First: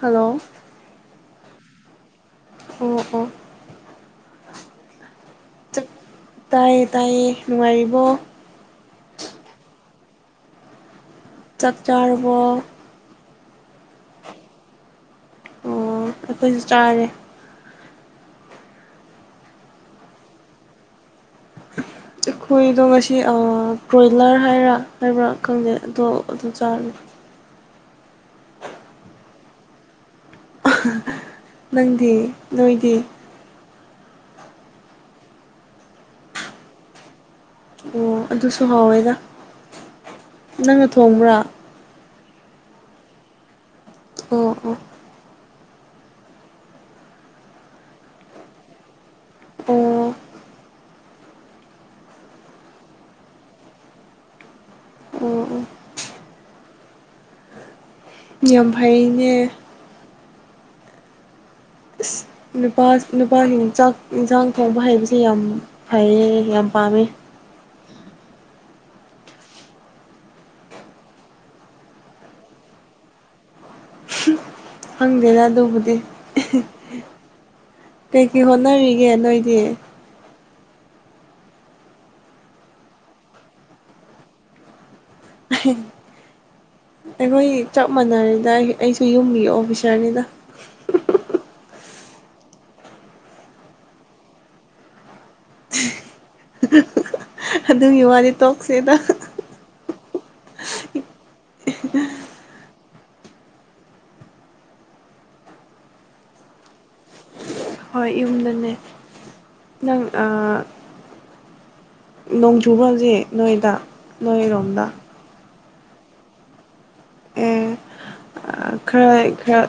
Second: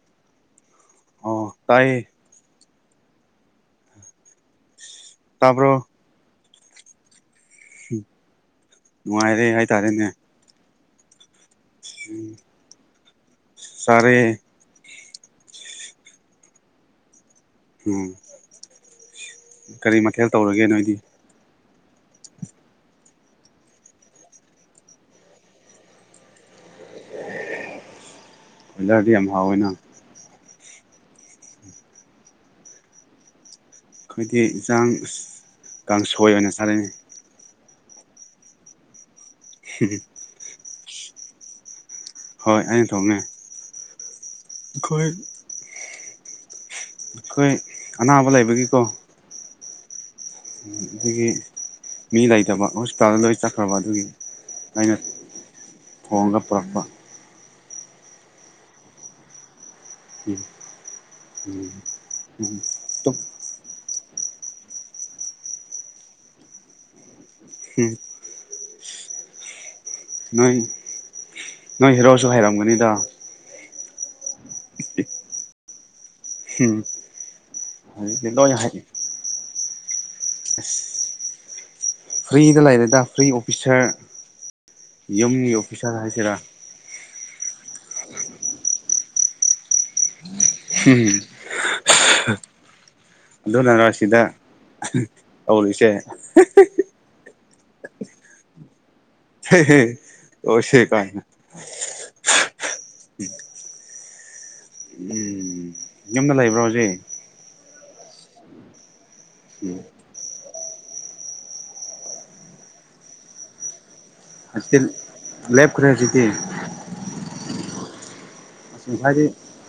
hello ꯑꯣ ꯇꯥꯏꯌꯦ ꯑꯣ ꯑꯣ ꯆꯥꯛ ꯇꯥꯄꯣ ꯇꯥꯏꯌꯦ ꯇꯥꯏꯌꯦ ꯅꯨꯡꯉꯥꯏꯔꯤꯕꯣ ꯅꯨꯡꯉꯥꯏꯔꯦ ꯍꯥꯏꯇꯥꯔꯦꯅꯦ ꯆꯥꯛ ꯆꯥꯔꯕ ꯁꯔꯦ ꯑꯣ ꯑꯩꯈꯣꯏꯁꯨ ꯆꯥꯔꯦ ꯎꯝ ꯀꯔꯤ ꯃꯊꯦꯜ ꯇꯧꯔꯒꯦ ꯅꯣꯏꯗꯤ ꯑꯩꯈꯣꯏꯗꯣ ꯉꯁꯤ ꯕ꯭ꯔꯣꯏꯂꯔ ꯍꯥꯏꯔ ꯍꯥꯏꯕ꯭ꯔꯥ ꯈꯪꯗꯦ ꯑꯗꯣ ꯑꯗꯨ ꯆꯥꯔ ꯑꯣꯣꯏꯂꯔꯗꯤ ꯌꯥꯝ ꯍꯥꯎꯋꯦꯅꯪ [inaudible] ꯅꯪꯗꯤ ꯅꯣꯏꯗꯤ ꯑꯩꯈꯣꯏꯗꯤ ꯏꯟꯁꯥꯡ ꯀꯥꯡꯁꯣꯏ ꯑꯣꯏꯅ ꯆꯥꯅꯩ ꯑꯣ ꯑꯗꯨꯁꯨ ꯍꯥꯎꯋꯦꯗ ꯁꯤ ꯅꯪꯅ ꯊꯣꯡꯕ꯭ꯔꯥ ꯍꯣꯏ ꯑ ꯊꯣꯡꯉ ꯑꯣ ꯑꯣ ꯑꯩꯈꯣꯏ ꯑꯩꯈꯣꯏ ꯑꯅꯥꯕ ꯂꯩꯕꯒꯤꯀꯣ ꯑꯣ ꯑꯣ ꯑꯗꯨꯒꯤ ꯃꯤ ꯂꯩꯇꯕ ꯍꯣꯁꯄꯤꯇꯥꯜꯗ ꯂꯣꯏ ꯆꯠꯈ꯭ꯔꯕ ꯑꯗꯨꯒꯤ ꯑꯩꯅ ꯑꯣ ꯊꯣꯡꯒ ꯄꯨꯔꯛꯄ ꯌꯥꯝ ꯐꯩꯅꯦ ꯎꯝ ꯎꯝ ꯅꯨꯄꯥ ꯇꯨꯞ ꯅꯨꯄꯥꯁꯤꯡ ꯆꯥꯛ ꯏꯟꯁꯥꯡ ꯊꯣꯡꯕ ꯍꯩꯕꯁꯦ ꯌꯥꯝ ꯐꯩꯌꯦ ꯌꯥꯝ ꯄꯥꯝꯃꯦ ꯍꯝ ꯅꯣꯏ ꯅꯣꯏ ꯍꯦꯔꯣꯁꯨ ꯍꯩꯔꯝꯒꯅꯤꯗ ꯈꯪꯗꯦꯅ ꯑꯗꯨꯕꯨꯗꯤ ꯎꯝ ꯍꯧꯖꯤꯛꯇꯤ ꯀꯩꯀꯩ ꯂꯣꯏ ꯍꯩ ꯍꯣꯠꯅꯔꯤꯒꯦ ꯅꯣꯏꯗꯤ [unintelligible] ꯐ꯭ꯔꯤꯗ ꯂꯩꯔꯦꯗ ꯐ꯭ꯔꯤ ꯑꯣꯐꯤꯁꯥꯔ ꯌꯨꯝꯒꯤ ꯑꯣꯐꯤꯁꯥꯔ ꯍꯥꯏꯁꯤꯔꯥ ꯑꯩꯈꯣꯏ ꯆꯞ ꯃꯥꯟꯅꯔ‌ꯦꯗ ꯑꯩ ꯑꯩꯖꯨ ꯌꯨꯝꯒꯤ ꯑꯣꯐꯤꯁꯥꯔꯅꯤꯗ [unintelligible] ꯑꯗꯨꯅꯔ ꯁꯤꯗ ꯇꯧꯔꯤꯁꯦ ꯑꯗꯨꯒꯤ ꯋꯥꯗꯤ ꯇꯣꯛꯁꯦꯗ ‌ꯍ‌ꯦꯍ‌ꯦ ꯑꯣꯁ‌ꯦ ꯀꯥꯏꯅ ꯎꯝ ꯌꯨꯝꯗ ꯂꯩꯕ꯭ꯔꯣ ꯍꯨꯖꯤ ꯍꯣꯏ ꯌꯨꯝꯗꯅꯦ ꯎꯝ ꯅꯪ ꯅꯣꯡ ꯆꯨꯕꯔꯥ ꯍꯧꯖꯤꯛ ꯅꯣꯏꯗ ꯅꯣꯏꯔꯣꯝꯗ [unintelligible] ꯂꯦꯞꯈ꯭ꯔꯦ ꯍꯧꯖꯤꯛꯇꯤ ꯑꯦ ꯑꯁ ꯈꯔ ꯉꯁꯥꯏꯗꯤ ꯈꯔ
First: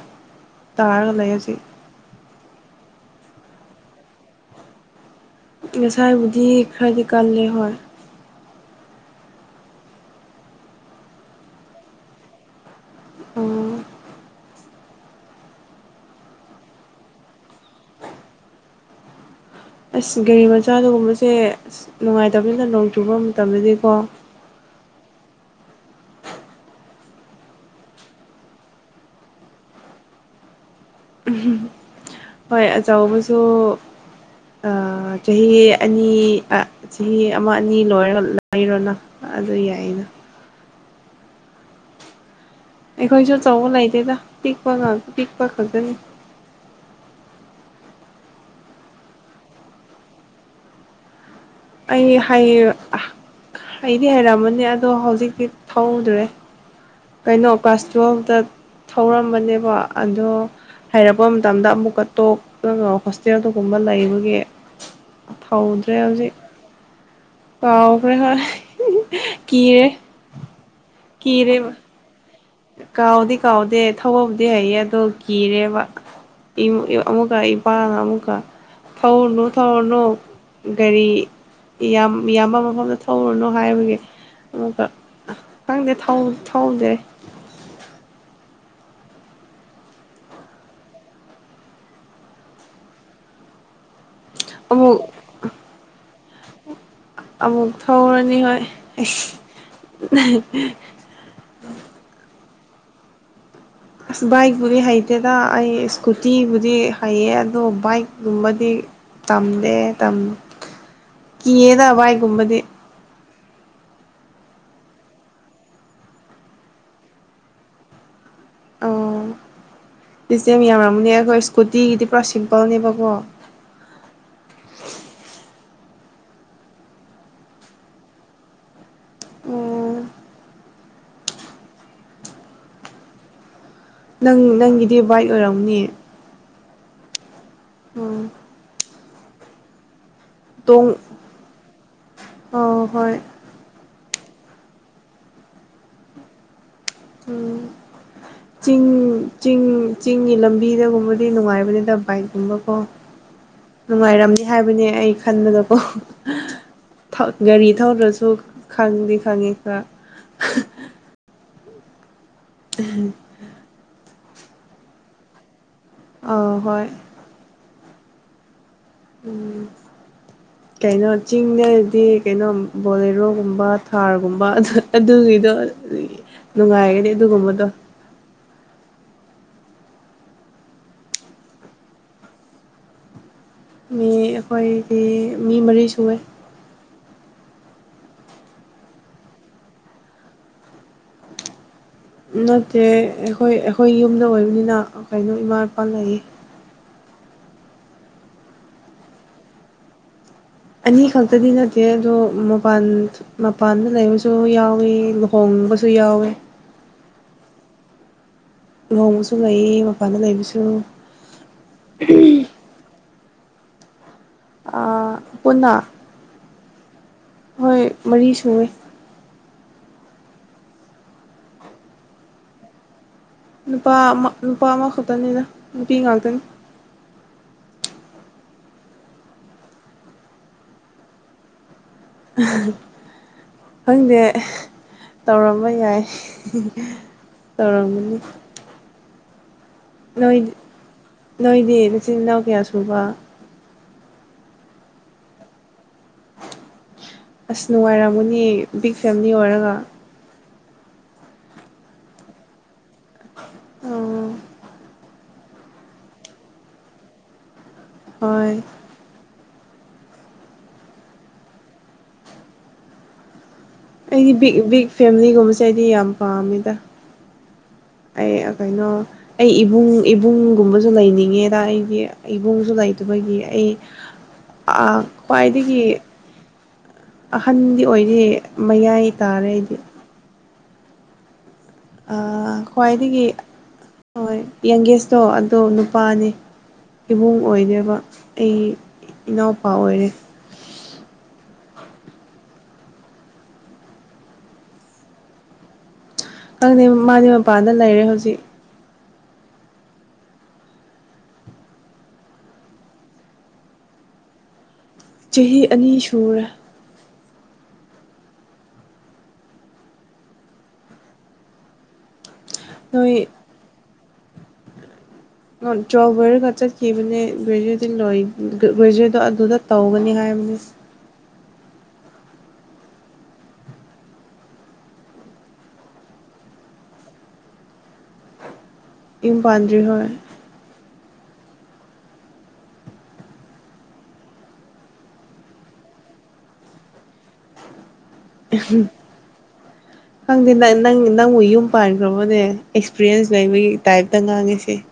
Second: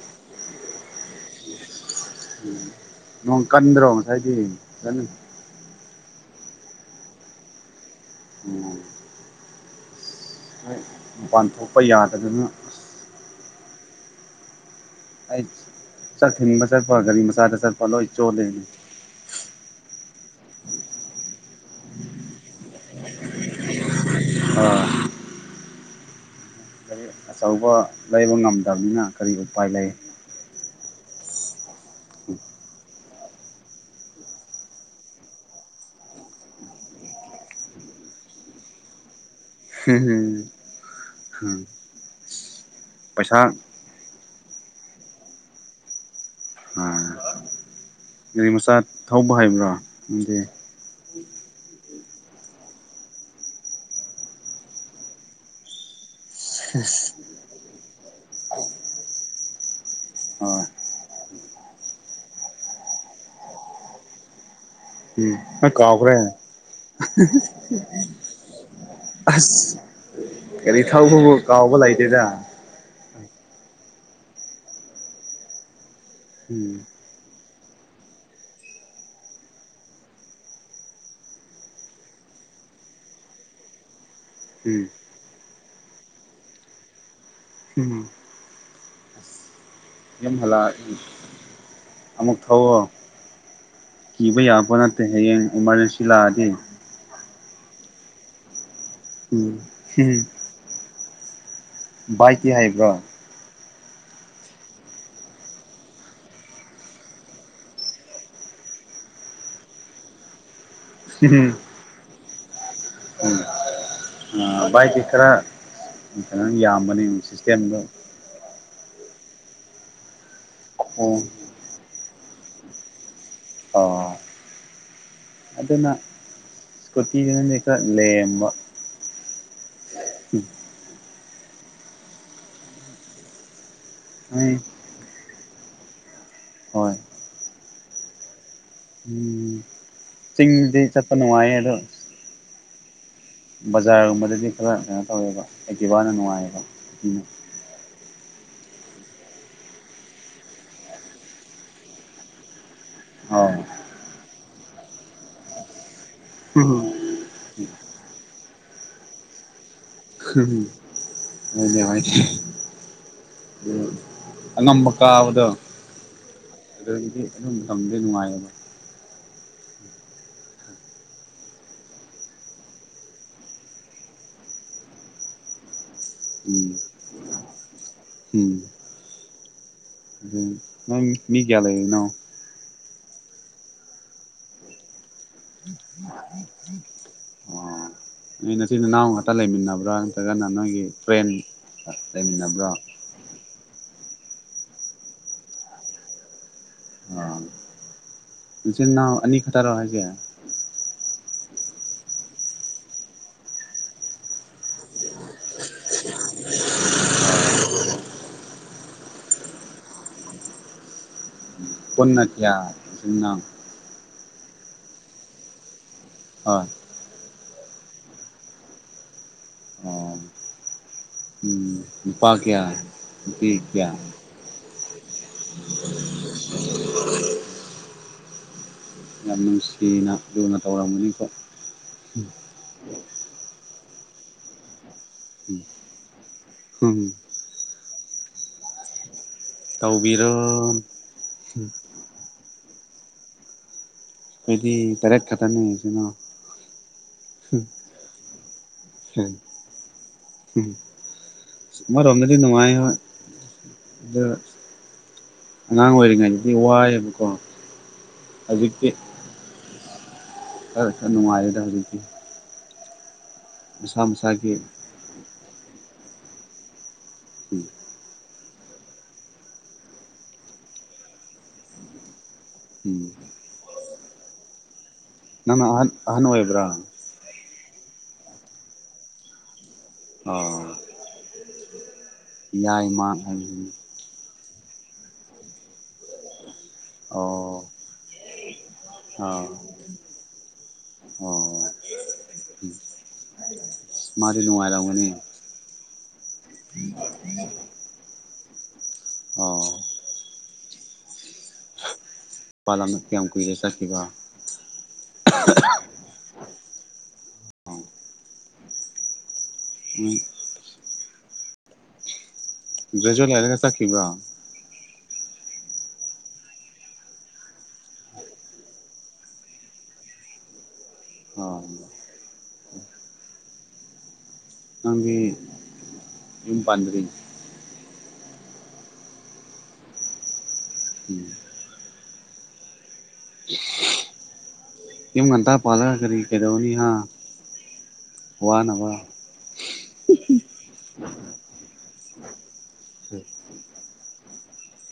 ꯇꯥꯔꯒ ꯂꯩ ꯍꯧꯖꯤꯛ [unintelligible] ꯅꯣꯡ ꯀꯟꯗ꯭ꯔꯣ ꯉꯁꯥꯏꯗꯤ ꯀꯟꯅ ꯉꯁꯥꯏꯕꯨꯗꯤ ꯈꯔꯗꯤ ꯀꯜꯂꯦ ꯍꯣꯏ ꯎꯝ ꯃꯄꯥꯟ ꯊꯣꯛꯄ ꯌꯥꯗꯗꯅ ꯎꯝ ꯑꯩ ꯆꯥꯛ ꯊꯤꯟꯕ ꯆꯠꯄ ꯒꯥꯔꯤ ꯃꯆꯥꯗ ꯆꯠꯄ ꯂꯣꯏ ꯆꯣꯠꯂ‌ꯦꯅ‌ꯦ ꯑꯁ ꯒꯥꯔꯤ ꯃꯆꯥꯗꯒꯨꯝꯕꯁꯦ ꯑꯁ ꯅꯨꯡꯉꯥꯏꯇꯕꯅꯤꯅ ꯅꯣꯡ ꯆꯨꯕ ꯃꯇꯝꯗꯗꯤꯀꯣ ꯑꯥ ꯒꯥꯔꯤ ꯑꯆꯧꯕ ꯂꯩꯕ ꯉꯝꯗꯕꯅꯤꯅ ꯀꯔꯤ ꯎꯄꯥꯏ ꯂꯩ [unintelligible] ꯍꯣꯏ ꯑꯆꯧꯕꯁꯨ ꯑ ꯆꯍꯤ ꯑꯅꯤ ꯑ ꯆꯍꯤ ꯑꯃ ꯑꯅꯤ ꯂꯣꯏꯔꯒ ꯂꯩꯔꯣꯅ ꯑꯗꯨ ꯌꯥꯏꯅ [unintelligible] ꯑꯩꯈꯣꯏꯁꯨ ꯄꯩꯁꯥ ꯑꯆꯧꯕ ꯂꯩꯇꯦꯗ ꯄꯤꯛꯄ ꯉꯛ ꯄꯤꯛꯄ ꯈꯛꯇꯅꯤ ꯑꯥ ꯒꯥꯔꯤ ꯃꯆꯥ ꯊꯧꯕ ꯍꯩꯕ꯭ꯔꯥ ꯑꯗꯨꯗꯤ ꯑꯩ ꯍꯩ ꯑ ꯍꯩꯗꯤ ꯍꯩꯔꯝꯕꯅꯦ ꯑꯗꯣ ꯍꯧꯖꯤꯛꯇꯤ ꯊꯧꯗ꯭ꯔꯦ ꯁꯤꯁ ꯀꯩꯅꯣ ꯀ꯭ꯂꯥꯁ ꯇꯨꯌꯦꯜꯐꯇ ꯊꯧꯔꯝꯕꯅꯦꯕ ꯑꯗꯣ ꯑꯥ ꯍꯩꯔꯛꯄ ꯃꯇꯝꯗ ꯑꯃꯨꯛꯀ ꯇꯣꯛꯂꯒ ꯍꯣꯁꯇꯦꯜꯗꯨꯒꯨꯝꯕ ꯂꯩꯕꯒꯤ ꯎꯝ ꯅꯪ ꯊꯧꯗ꯭ꯔꯦ ꯀꯥꯎꯈ꯭ꯔꯦ ꯍꯧꯖꯤꯛ [unintelligible] ꯀꯥꯎꯈ꯭ꯔꯦ ꯍꯣꯏ ꯑꯁ ꯀꯤꯔꯦ ꯒꯔꯤ ꯊꯥꯎꯕꯕꯨ ꯀꯤꯔꯦꯕ ꯀꯥꯎꯕ ꯂꯩꯇꯦꯗ ꯀꯥꯎꯗꯤ ꯀꯥꯎꯗꯦ ꯊꯧꯕꯕꯨꯗꯤ ꯍꯩꯌꯦ ꯑꯗꯣ ꯀꯤꯔꯦꯕ ꯎꯝ ꯏ ꯑꯃꯨꯀ ꯏꯄꯥꯅ ꯑꯃꯨꯀ ꯊꯧꯔꯨꯅꯨ ꯊꯧꯔꯨꯅꯨ ꯒꯥꯔꯤ ꯃꯤꯌꯥꯝ ꯃꯤꯌꯥꯝꯕ ꯃꯐꯝꯗ ꯊꯧꯔꯨꯅꯨ ꯍꯥꯏꯕꯒꯤ ꯑꯃꯨꯀ ꯈꯪꯗꯦ ꯊꯧ ꯊꯧꯗꯦ ꯎꯝ [unintelligible] ꯑꯃꯨꯛ ꯊꯧꯋ‌ꯣ ꯀꯤꯕ ꯌꯥꯕ ꯅꯠꯇꯦ ꯑꯃꯨꯛ ꯍꯌꯦꯡ ꯏꯃꯥꯔꯖꯦꯟꯁꯤ ꯂꯥꯛꯑꯗꯤ ꯑꯃꯨꯛ ꯊꯧꯔꯅꯤ ꯍꯣꯏ ꯎꯝ ꯑꯩꯁ ꯚꯥꯏꯠꯇꯤ ꯍꯩꯕ꯭ꯔꯣ ꯑꯁ ꯕꯥꯏꯛꯄꯨꯗꯤ ꯍꯩꯇꯦꯗ ꯑꯩ ꯏꯁꯀꯨꯇꯤꯕꯨꯗꯤ ꯍꯩꯌꯦ ꯑꯗꯣ ꯕꯥꯏꯛꯀꯨꯝꯕꯗꯤ ꯇꯝꯗꯦ ꯇꯝ ꯀꯤꯌꯦꯗ ꯚꯥꯏꯛꯒꯨꯝꯕꯗꯤ ꯑꯥ ꯕꯥꯏꯠꯗꯤ ꯈꯔ ꯀꯩꯅ‌ꯣ ꯌꯥꯝꯕꯅꯦ ꯁꯤꯁꯇꯦꯝꯗ‌ꯣ ꯁꯤꯁꯇꯦꯝ ꯌꯥꯝꯔꯝꯃꯅꯦ ꯑꯣ ꯑꯩꯈꯣꯏ ꯁ꯭ꯀꯨꯇꯤꯒꯤꯗꯤ ꯄꯨꯔꯥ ꯁꯤꯝꯄꯜꯅꯦꯕꯀꯣ ꯑꯣ ꯑꯗꯨꯅ ꯁꯀꯨꯇꯤꯗꯨꯅ ꯂꯦꯝꯕ ꯑꯣ ꯎꯝ ꯅꯪ ꯎꯝ ꯅꯪꯒꯤꯗꯤ ꯕꯥꯏꯛ ꯑꯣꯏꯔꯝꯅꯤ ꯍꯣꯏ ꯎꯝ ꯎꯝ ꯆꯤꯡꯗꯤ ꯆꯠꯄ ꯅꯨꯡꯉꯥꯏꯑꯦ ꯑꯗꯣ ꯑꯣ ꯍꯣꯏ ꯕꯖꯥꯔꯒꯨꯝꯕꯗꯗꯤ ꯈꯔ ꯀꯩꯅꯣ ꯇꯧꯋꯦꯕ ꯑꯦꯛꯇꯤꯕꯥꯅ ꯅꯨꯡꯉꯥꯏꯌꯦꯕ ꯎꯝ ꯎ ꯆꯤꯡ ꯆꯤꯡ ꯆꯤꯡꯒꯤ ꯂꯝꯕꯤꯗꯒꯨꯝꯕꯗꯤ ꯅꯨꯡꯉꯥꯏꯕꯅꯤꯗ ꯕꯥꯏꯛꯀꯨꯝꯕꯀꯣ ꯑꯧ ꯅꯨꯡꯉꯥꯏꯔꯝꯅꯤ ꯍꯥꯏꯕꯅꯦ ꯑꯩ ꯈꯟꯕꯗꯀꯣ ꯍꯝ ꯍꯨꯝ ꯒꯥꯔꯤ ꯊꯧꯗ꯭ꯔꯁꯨ ꯈꯪꯗꯤ ꯈꯪꯉꯤ ꯈꯔ ꯃꯅꯦ ꯍꯥꯏꯅꯦꯦ ꯎꯝ ꯎꯝ ꯑꯉꯝꯕ ꯀꯥꯕꯗꯣ ꯑꯥ ꯍꯣꯏ ꯑꯗꯨꯗꯤ ꯑꯗꯨꯝ ꯃꯇꯝꯗꯦ ꯅꯨꯡꯉꯥꯏꯌꯦꯕ ꯎꯝ ꯀꯩꯅꯣ ꯆꯤꯡꯗꯗꯤ ꯀꯩꯅꯣ ꯕꯣꯂꯦꯔꯣꯒꯨꯝꯕ ꯊꯥꯔꯒꯨꯝꯕ ꯑꯗꯨ ꯑꯗꯨꯒꯤꯗꯣ ꯎꯝ ꯅꯨꯡꯉꯥꯏꯒꯅꯤ ꯑꯗꯨꯒꯨꯝꯕꯗꯣ ꯎꯝ ꯑꯗꯨ ꯅꯪ ꯃꯤ ꯀꯌꯥ ꯂꯩꯔꯤꯅꯣ ꯃꯤ ꯑꯩꯈꯣꯏꯗꯤ ꯃꯤ ꯃꯔꯤ ꯁꯨꯑꯦ ꯑꯣ ꯅꯣꯏ ꯅꯆꯤꯟ ꯅꯅꯥꯎ ꯉꯥꯛꯇ ꯂꯩꯃꯤꯟꯅꯕ꯭ꯔꯥ ꯅꯠꯇ꯭ꯔꯒꯅ ꯅꯣꯏꯒꯤ ꯐ꯭ꯔꯦꯟ ꯂꯩꯃꯤꯟꯅꯕ꯭ꯔꯣ ꯅꯠꯇꯦ ꯑꯩꯈꯣꯏ ꯑꯩꯈꯣꯏ ꯌꯨꯝꯗ ꯑꯣꯏꯕꯅꯤꯅ ꯀꯩꯅꯣ ꯏꯃꯥ ꯏꯄꯥ ꯂꯩꯌꯦ ꯑꯥ ꯏꯆꯤꯟꯅꯥꯎ ꯑꯅꯤ ꯈꯛꯇꯔꯣ ꯍꯥꯏꯁꯦ ꯑꯅꯤ ꯈꯛꯇꯗꯤ ꯅꯠꯇꯦ ꯑꯗꯣ ꯃꯄꯥꯟ ꯃꯄꯥꯟꯗ ꯂꯩꯕꯁꯨ ꯌꯥꯎꯋꯤ ꯂꯨꯍꯣꯡꯕꯁꯨ ꯌꯥꯎꯏꯤ ꯂꯨꯍꯣꯡꯕꯁꯨ ꯂꯩꯌꯦ ꯃꯄꯥꯟꯗ ꯂꯩꯕꯁꯨ ꯄꯨꯟꯅ ꯀꯌꯥ ꯄꯨꯟꯅ ꯑ ꯄꯨꯟꯅ ꯑ ꯍꯣꯏ ꯃꯔꯤ ꯁꯨꯑꯦ ꯑꯣ ꯎꯝ ꯄꯥ ꯀꯌꯥ ꯅꯨꯄꯤ ꯀꯌꯥ ꯅꯨꯄꯥ ꯑꯃ ꯅꯨꯄꯥ ꯑꯃꯈꯛꯇꯅꯤꯅ ꯅꯨꯄꯤ ꯉꯥꯛꯇꯅꯤ ꯌꯥꯝ ꯅꯨꯡꯁꯤꯅ ꯂꯨꯅ ꯇꯧꯔꯝꯒꯅꯤꯀꯣ ꯈꯪꯗꯦ ꯇꯧꯔꯝꯕ ꯌꯥꯏ ꯎꯝ ꯇꯧꯔꯝꯒꯅꯤ ꯇꯧꯕꯤꯔꯣ ꯅꯣꯏ ꯅꯣꯏꯗꯤ ꯅꯆꯤꯜ ꯅꯅꯥꯎ ꯀꯌꯥ ꯁꯨꯕ ꯑꯩꯈꯣꯏꯗꯤ ꯇꯔꯦꯠ ꯈꯛꯇꯅꯦ ꯏꯆꯤꯜ ꯏꯅꯥꯎ ꯑꯁ ꯅꯨꯡꯉꯥꯏꯔꯝꯒꯅꯤ ꯕꯤꯛ ꯐꯦꯃꯤꯂꯤ ꯑꯣꯏꯔꯒ ꯎꯝ ꯑꯃ ꯔꯣꯝꯗꯗꯤ ꯅꯉꯥꯏ ꯍꯣꯏ ꯑꯗꯨ ꯎꯝ ꯑꯉꯥꯡ ꯑꯣꯏꯔꯤꯉꯩꯗꯗꯤ ꯋꯥꯏꯌꯦꯕꯀꯣ ꯍꯣꯏ ꯍꯧꯖꯤꯛꯇꯤ ꯈꯔ ꯈꯔ ꯅꯨꯡꯉꯥꯏꯔꯦꯗ ꯍꯧꯖꯤꯛꯇꯤ ꯃꯁꯥ ꯑꯩꯗꯤ ꯃꯁꯥꯒꯤ ꯕꯤꯛ ꯕꯤꯛ ꯐꯦꯃꯤꯂꯤꯒꯨꯝꯕꯁꯦ ꯑꯩꯗꯤ ꯌꯥꯝ ꯄꯥꯝꯃꯤꯗ ꯎꯝ ꯑꯩ ꯑ ꯀꯩꯅꯣ ꯑꯩ ꯏꯕꯨꯡ ꯏꯕꯨꯡꯒꯨꯝꯕꯖꯨ ꯂꯩꯅꯤꯡꯉꯦꯗ ꯑꯩꯗꯤ ꯏꯕꯨꯡꯁꯨ ꯎꯝ ꯂꯩꯇꯕꯒꯤ ꯑꯩ ꯑꯥ ꯅꯪꯅ ꯈ꯭ꯋꯥꯏꯗꯒꯤ ꯑꯍꯟ ꯑꯍꯟ ꯑꯣꯏꯕ꯭ꯔꯥ ꯑꯍꯟꯗꯤ ꯑꯣꯏꯗꯦ ꯃꯌꯥꯏ ꯇꯥꯔꯦ ꯑꯩꯗꯤ ꯑꯣ ꯑꯥ ꯌꯥꯏꯃ ꯈ꯭ꯋꯥꯏꯗꯒꯤ ꯍꯥꯏꯕꯗꯨꯅꯤ ꯍꯣꯏ ꯌꯪꯒꯦꯁꯇꯣ ꯑꯗꯣ ꯅꯨꯄꯥꯅꯤ ꯏꯕꯨꯡ ꯑꯣ ꯑꯣꯏꯗꯦꯕ ꯑꯩ ꯑꯥ ꯏꯅꯥꯎꯄꯥ ꯑꯣꯏꯔꯦ ꯑꯣ ꯃꯥꯗꯤ ꯅꯨꯡꯉꯥꯏꯔꯝꯒꯅꯤ ꯈꯪꯗꯦ ꯃꯥꯗꯤ ꯃꯄꯥꯟꯗ ꯂꯩꯔꯦ ꯍꯧꯖꯤꯛ ꯑꯣ ꯃꯄꯥꯂꯝꯗ ꯀꯌꯥꯝ ꯀꯨꯏꯔꯦ ꯆꯠꯈꯤꯕ ꯆꯍꯤ ꯑꯅꯤ ꯁꯨꯔꯦ ꯑꯣ ꯅꯣꯏ ꯒ꯭ꯔꯦꯖꯨꯑꯦꯠ ꯂꯣꯏꯔꯒ ꯆꯠꯈꯤꯕ꯭ꯔꯣ ꯅꯣꯟ ꯇꯨꯌꯦꯜ ꯂꯣꯏꯔꯒ ꯆꯠꯈꯤꯕꯅꯦ ꯒ꯭ꯔꯦꯖꯨꯋꯦꯠꯇꯤ ꯂꯣꯏ ꯒ꯭ꯔꯦꯖꯨꯋꯦꯠꯇꯣ ꯑꯗꯨꯗ ꯇꯧꯒꯅꯤ ꯍꯥꯏꯕꯅꯤ ꯑꯣꯝ ꯅꯪꯒꯤ ꯌꯨꯝ ꯄꯥꯟꯗꯔꯤ ꯌꯨꯝ ꯄꯥꯟꯗ꯭ꯔꯤ ꯍꯣꯏ ꯎꯝ ꯌꯨꯝ ꯉꯟꯇꯤ ꯄꯥꯜꯂꯒ ꯀꯔꯤ ꯀꯩꯗꯧꯅꯤ ꯍꯥ ꯋꯥꯅꯕ [unintelligible] ꯈꯪꯗꯦ ꯅꯪ ꯅꯪ ꯅꯪꯕꯨ ꯌꯨꯝ ꯄꯥꯟꯈ꯭ꯔꯕꯅꯦ ꯑꯦꯛꯁꯄꯤꯔꯤꯌꯦꯟꯁ ꯂꯩꯕꯒꯤ ꯇꯥꯏꯞꯇ ꯉꯥꯡꯉꯤꯁꯦ [inaudible]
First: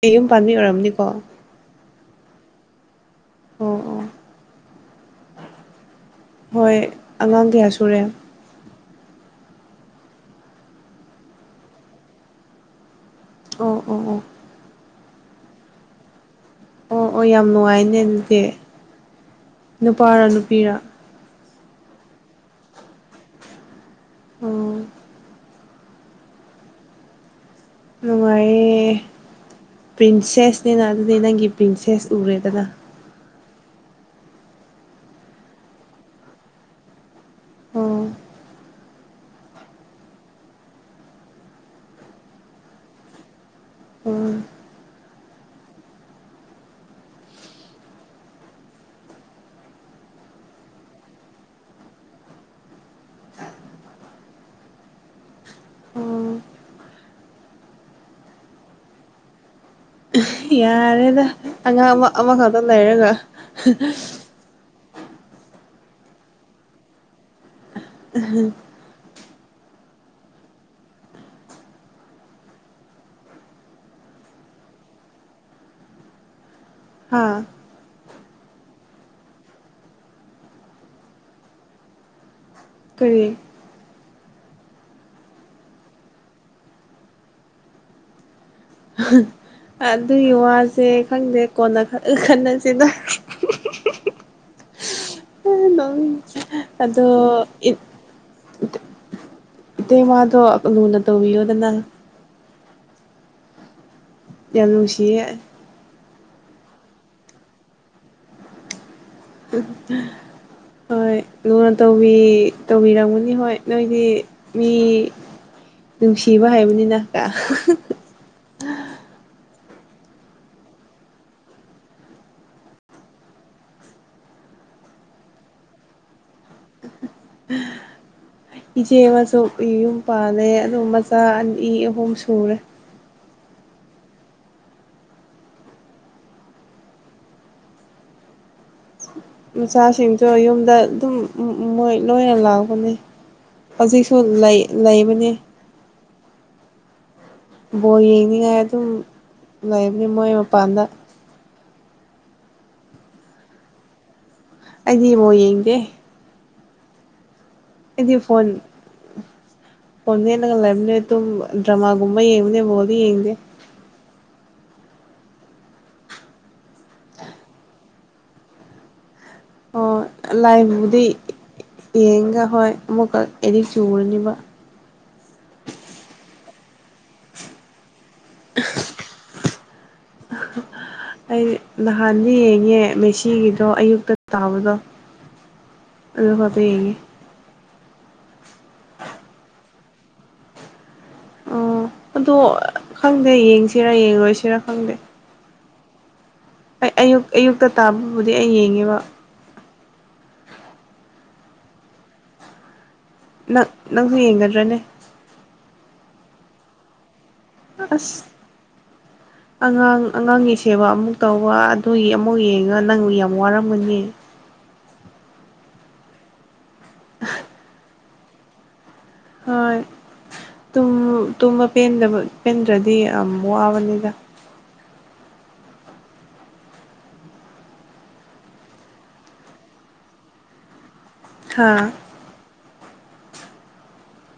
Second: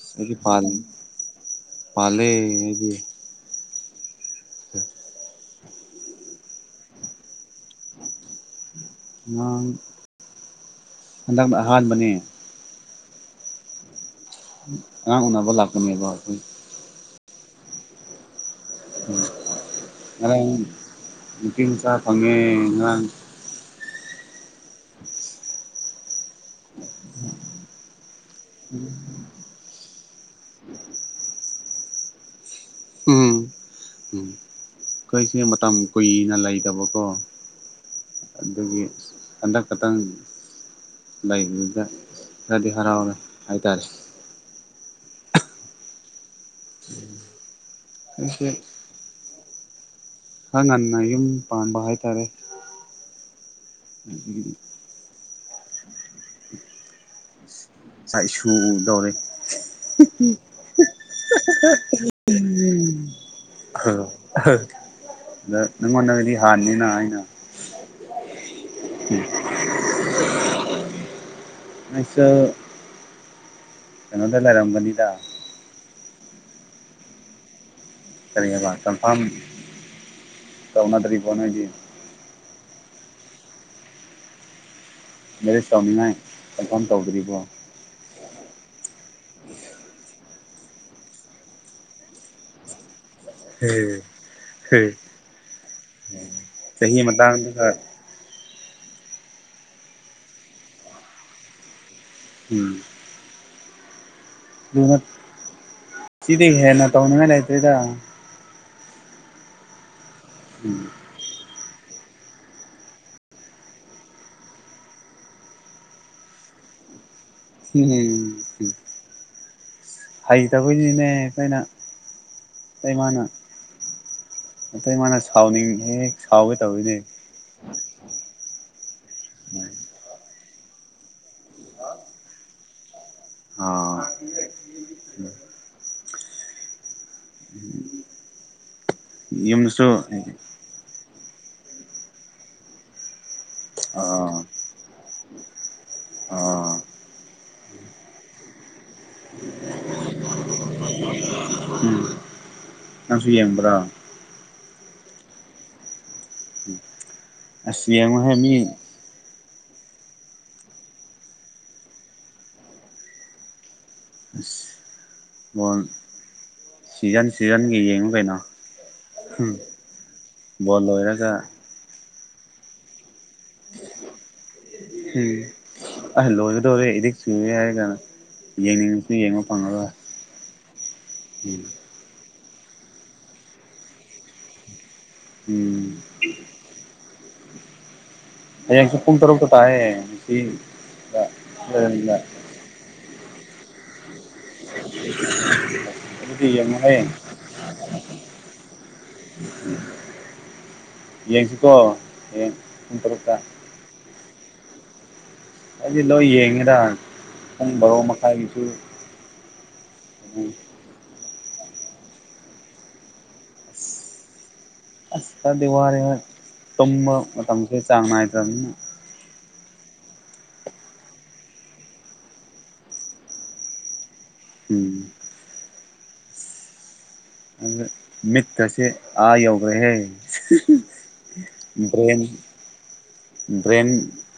ꯑꯩ ꯌꯨꯝ ꯑꯩꯗꯤ ꯄꯥꯟꯕꯤ ꯄꯥꯜ ꯑꯣꯏꯔꯝꯅꯤꯀꯣ ꯑꯣ ꯄꯥꯜꯂꯦ ꯑꯩꯗꯤ ꯑꯣ ꯑꯣ ꯍꯣꯏ ꯑꯉꯥꯡ ꯀꯌꯥ ꯁꯨꯔꯦ ꯑꯉꯥꯡ ꯍꯟꯗꯛꯅ ꯑꯍꯥꯟꯕꯅꯦ ꯑꯣ ꯑꯣ ꯑꯣ ꯑꯉꯥꯡ ꯎꯟꯅꯕ ꯂꯥꯛꯄꯅꯦꯕ ꯑꯩꯈꯣꯏ ꯑꯣ ꯑꯣ ꯌꯥꯝ ꯅꯨꯡꯉꯥꯏꯅꯦ ꯑꯗꯨꯗꯤ ꯅꯨꯄꯥꯔ ꯉꯔꯥꯡ ꯅꯨꯄꯤꯔ ꯅꯨꯄꯤꯃꯆꯥ ꯐꯪꯉꯦ ꯉꯔꯥꯡ ꯑꯣ ꯅꯨꯡꯉꯥꯏꯌꯦ ꯄ꯭ꯔꯤꯟꯁꯦꯁꯅꯤꯅ ꯑꯗꯨꯗꯤ ꯅꯪꯒꯤ ꯄ꯭ꯔꯤꯟꯁꯦꯁ ꯎꯔꯦꯗꯅ ꯎꯝ ꯎꯝ ꯑꯩꯈꯣꯏꯁꯦ ꯃꯇꯝ ꯀꯨꯏꯅ ꯂꯩꯇꯕꯀꯣ ꯑꯣ ꯑꯗꯨꯒꯤ ꯍꯟꯗꯛ ꯈꯇꯪ ꯂꯩꯕꯗꯨꯗ ꯈꯔꯗꯤ ꯍꯔꯥꯎꯔꯦ ꯍꯥꯏꯇꯥꯔꯦ ꯑꯣ ꯑꯣ ꯑꯩꯁꯦ ꯈꯔ ꯉꯟꯅ ꯌꯨꯝ ꯄꯥꯕ ꯍꯥꯏꯇꯥꯔꯦ [unintelligible] ꯏꯆꯥꯛ ꯏꯁꯨ ꯎꯗꯧꯔꯦ ꯌꯥꯔꯦꯗ ꯑꯉꯥꯡ ꯑꯃ ꯑꯃꯈꯛꯇ ꯂꯩꯔꯒ [unintelligible] [unintelligible] ꯑꯩꯁꯨ ꯀꯩꯅꯣꯗ ꯂꯩꯔꯝꯕꯅꯤꯗ ꯍꯥꯥ ꯀꯔꯤ ꯍꯥꯏꯕ ꯀꯟꯐꯥꯝ ꯇꯧꯅꯗꯔꯕ ꯣ ꯅ ꯦꯏꯗꯤ ꯀꯔꯤ ꯃꯦꯔꯦꯖ ꯇꯧꯅꯤꯉꯥꯏ ꯀꯟꯐꯥꯝ ꯇꯧꯗ꯭ꯔꯤꯕꯣ ꯑꯗꯨꯒꯤ ꯋꯥꯁꯦ ꯈꯪꯗꯦ ꯀꯣꯟꯅ ꯈꯁꯤꯗ ꯑꯦ ꯍꯝ ꯑꯗ ꯃꯇꯥꯡꯗꯨꯒ ꯏ ꯏꯇꯩ ꯃꯥꯗ ꯣ ꯂꯨꯅ ꯇꯧꯕꯤ ꯑꯣꯗ ꯅ ꯎꯝ ꯌꯥꯝ ꯅꯨꯡꯁꯤꯌꯦ ꯁꯤꯗꯤ ꯍꯦꯟꯅ ꯇꯧꯅꯤꯡꯉ ꯂꯩꯥꯏꯇꯦꯗ ꯎ ꯎꯝ ꯍꯣꯏ ꯂꯨꯅ ꯇꯧꯕꯤ ꯇꯧꯕꯤꯔꯝꯒꯅꯤ ꯍꯣꯏ ꯅꯣꯏꯗꯤ ꯃꯤ ꯅꯨꯡꯁꯤꯕ ꯍꯩꯕꯅꯤꯅ ꯍꯩꯇꯕꯣꯏꯅꯤꯅꯦ ꯑꯩꯈ ꯣꯏꯅ ꯑꯩꯃꯥꯅ ꯅꯇꯩ ꯃꯥꯅ ꯁꯥꯎꯅꯤꯡ ꯍꯦꯛ ꯁꯥꯎꯋꯦ ꯇꯧꯋꯔꯤꯅꯦ ꯏꯆꯦ ꯑꯃꯁꯨ ꯌꯨꯝ ꯄꯥꯜꯂꯦ ꯑꯗꯨ ꯃꯆꯥ ꯑꯅꯤ ꯑꯍꯨꯝ ꯁꯨꯔꯦ ꯑ ꯌꯨꯝꯗꯁꯨ ꯃꯆꯥꯁꯤꯡꯗꯣ ꯌꯨꯝꯗ ꯑꯗꯨꯝ ꯃꯣꯏ ꯂꯣꯏꯅ ꯂꯥꯛꯄꯅꯦ ꯍꯧꯖꯤꯛꯁꯨ ꯑꯥ ꯂꯩ ꯂꯩꯕꯅꯦ ꯑꯥ ꯕꯣꯜ ꯌꯦꯡꯅꯤꯡꯉꯥꯏ ꯑꯗꯨꯝ ꯂꯩꯕꯅꯦ ꯃꯣꯏ ꯃꯄꯥꯟꯗ ꯎꯝ ꯅꯪꯁꯨ ꯌꯦꯡꯕ꯭ꯔꯣ ꯑꯩꯗꯤ ꯏꯃꯛ ꯌꯦꯡꯗ ꯦ ꯑꯁ ꯏꯗꯤ ꯌꯦꯡꯉꯨꯍꯦ ꯃꯤ ꯐꯣꯟꯣꯟ ꯐꯣꯟ ꯃꯦꯠ ꯂꯒ ꯂꯩꯕꯅꯦ ꯗ꯭ꯔꯃꯥꯒꯨꯝꯕꯗꯤ ꯌꯦꯡꯕꯅꯦ ꯚꯣꯜꯗꯤ ꯌꯦꯡꯉꯗꯦ ꯃꯣꯟ ꯁꯤꯖꯟ ꯁꯤꯖꯟꯒꯤ ꯌꯦꯡꯉꯨ ꯀꯩꯅꯣ ꯑꯣ ꯕꯣꯜ ꯂꯥꯏꯕꯨꯗꯤ ꯂꯣꯏꯔꯒ ꯌꯦꯡꯒ ꯍꯣꯏ ꯑꯃꯨꯛꯀ ꯑꯦꯗꯤ ꯆꯨꯔꯅꯤꯕ ꯑ ꯂꯣꯏꯒꯗꯧꯔ ꯑꯦꯛꯗꯤꯛ ꯆꯨꯅꯤ ꯍꯥꯏꯔꯒ ꯌꯦꯡꯅꯤꯡꯉꯁꯨ ꯌꯦꯡꯕ ꯐꯪꯉꯔꯣꯏ ꯑꯩ ꯎꯝ ꯅꯍꯥꯟꯗꯤ ꯌꯦꯡꯉꯦ ꯃꯦꯁꯤꯒꯤꯗꯣ ꯑꯌꯨꯛꯇ ꯇꯥꯕꯗꯣ ꯎꯝ ꯑꯗꯨ ꯐꯥꯎꯕ ꯌꯡꯑꯦ ꯍꯌꯦꯡꯁꯨ ꯄꯨꯡ ꯇꯔꯨꯛꯇ ꯇꯥꯛꯑꯦ‌ ꯉꯁꯤ ꯑꯣ ꯑꯗꯣ ꯈꯪꯗꯦ ꯌꯦꯡꯁꯤꯔꯥ ꯌꯦꯡꯉꯣꯏꯁꯤꯔ ꯈꯪꯗꯦ ꯑꯗꯨꯗꯤ ꯑꯩ ꯌꯦꯡꯉꯨꯍꯦ ꯑꯌꯨꯛ ꯑꯌꯨꯛꯇ ꯇꯥꯕꯕꯨꯗꯤ ꯑꯩ ꯌꯦꯡꯉꯦꯕ ꯑ [unintelligible] ꯌꯦꯁꯤꯀꯣ ꯍꯩꯌꯦꯡ ꯄꯨꯡ ꯇꯔꯛꯇ ꯅꯪ ꯅꯪꯁꯨ ꯌꯦꯡꯒꯗ꯭ꯔꯅꯦ ꯑꯩꯗꯤ ꯂꯣꯏ ꯌꯦꯡꯉꯤꯗ ꯑꯁ ꯑꯉꯥꯡ ꯑꯉꯥꯡꯒꯤꯁꯤ ꯁꯦꯕꯥ ꯑꯃꯨꯛ ꯇꯧꯕ ꯑꯗꯨꯒꯤ ꯑꯃꯨꯛ ꯌꯦꯡꯉꯒ ꯅꯪ ꯌꯥꯝ ꯋꯥꯔꯝꯒꯅꯤ ꯋꯥꯗꯤ ꯋꯥꯔꯍ ꯦ ꯇꯨꯝꯕ ꯃꯇꯝꯁꯦ ꯆꯥꯡ ꯅꯥꯏꯗ꯭ꯔꯕꯅꯤꯅ ꯍꯣꯏ ꯇꯨꯝꯄꯦꯟꯗ꯭ꯔꯗꯤ ꯌꯥꯝ ꯋꯥꯕꯅꯤꯗ ꯎꯝ ꯃꯤ ꯀꯥꯁꯦ ꯑ ꯌꯧꯒ꯭ꯔꯦ ꯍꯥ ꯕ꯭ꯔꯦꯟ ꯕ꯭ꯔꯦꯟ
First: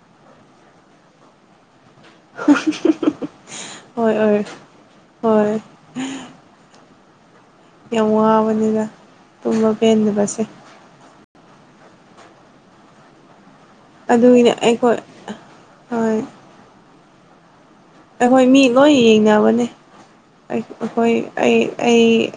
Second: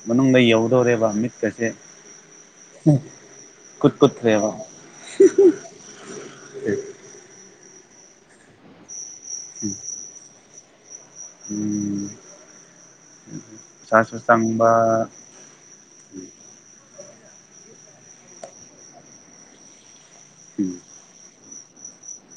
ꯃꯅꯨꯡꯗ ꯌꯧꯗꯧꯔꯦꯕ ꯃꯤꯠꯀꯁꯦ ꯀꯨꯠ ꯍꯣꯏ ꯍꯣꯏ ꯀꯨꯊꯕ ꯍꯣꯏ ꯌꯥꯝ ꯋꯥꯕꯅꯤꯅ ꯇꯨꯝꯕ ꯄꯦꯟꯗꯕꯁꯦ ꯎꯝ ꯎꯝ ꯎꯝ [unintelligible] ꯑꯗꯨꯒꯤꯅꯦ ꯑꯩꯈꯣꯏ ꯍꯣꯏ ꯑꯩꯈꯣꯏ ꯃꯤ ꯂꯣꯏ ꯌꯦꯡꯅꯕꯅꯦ ꯑꯩ ꯎꯝ ꯑꯩꯈꯣꯏ ꯑꯩ ꯑꯩ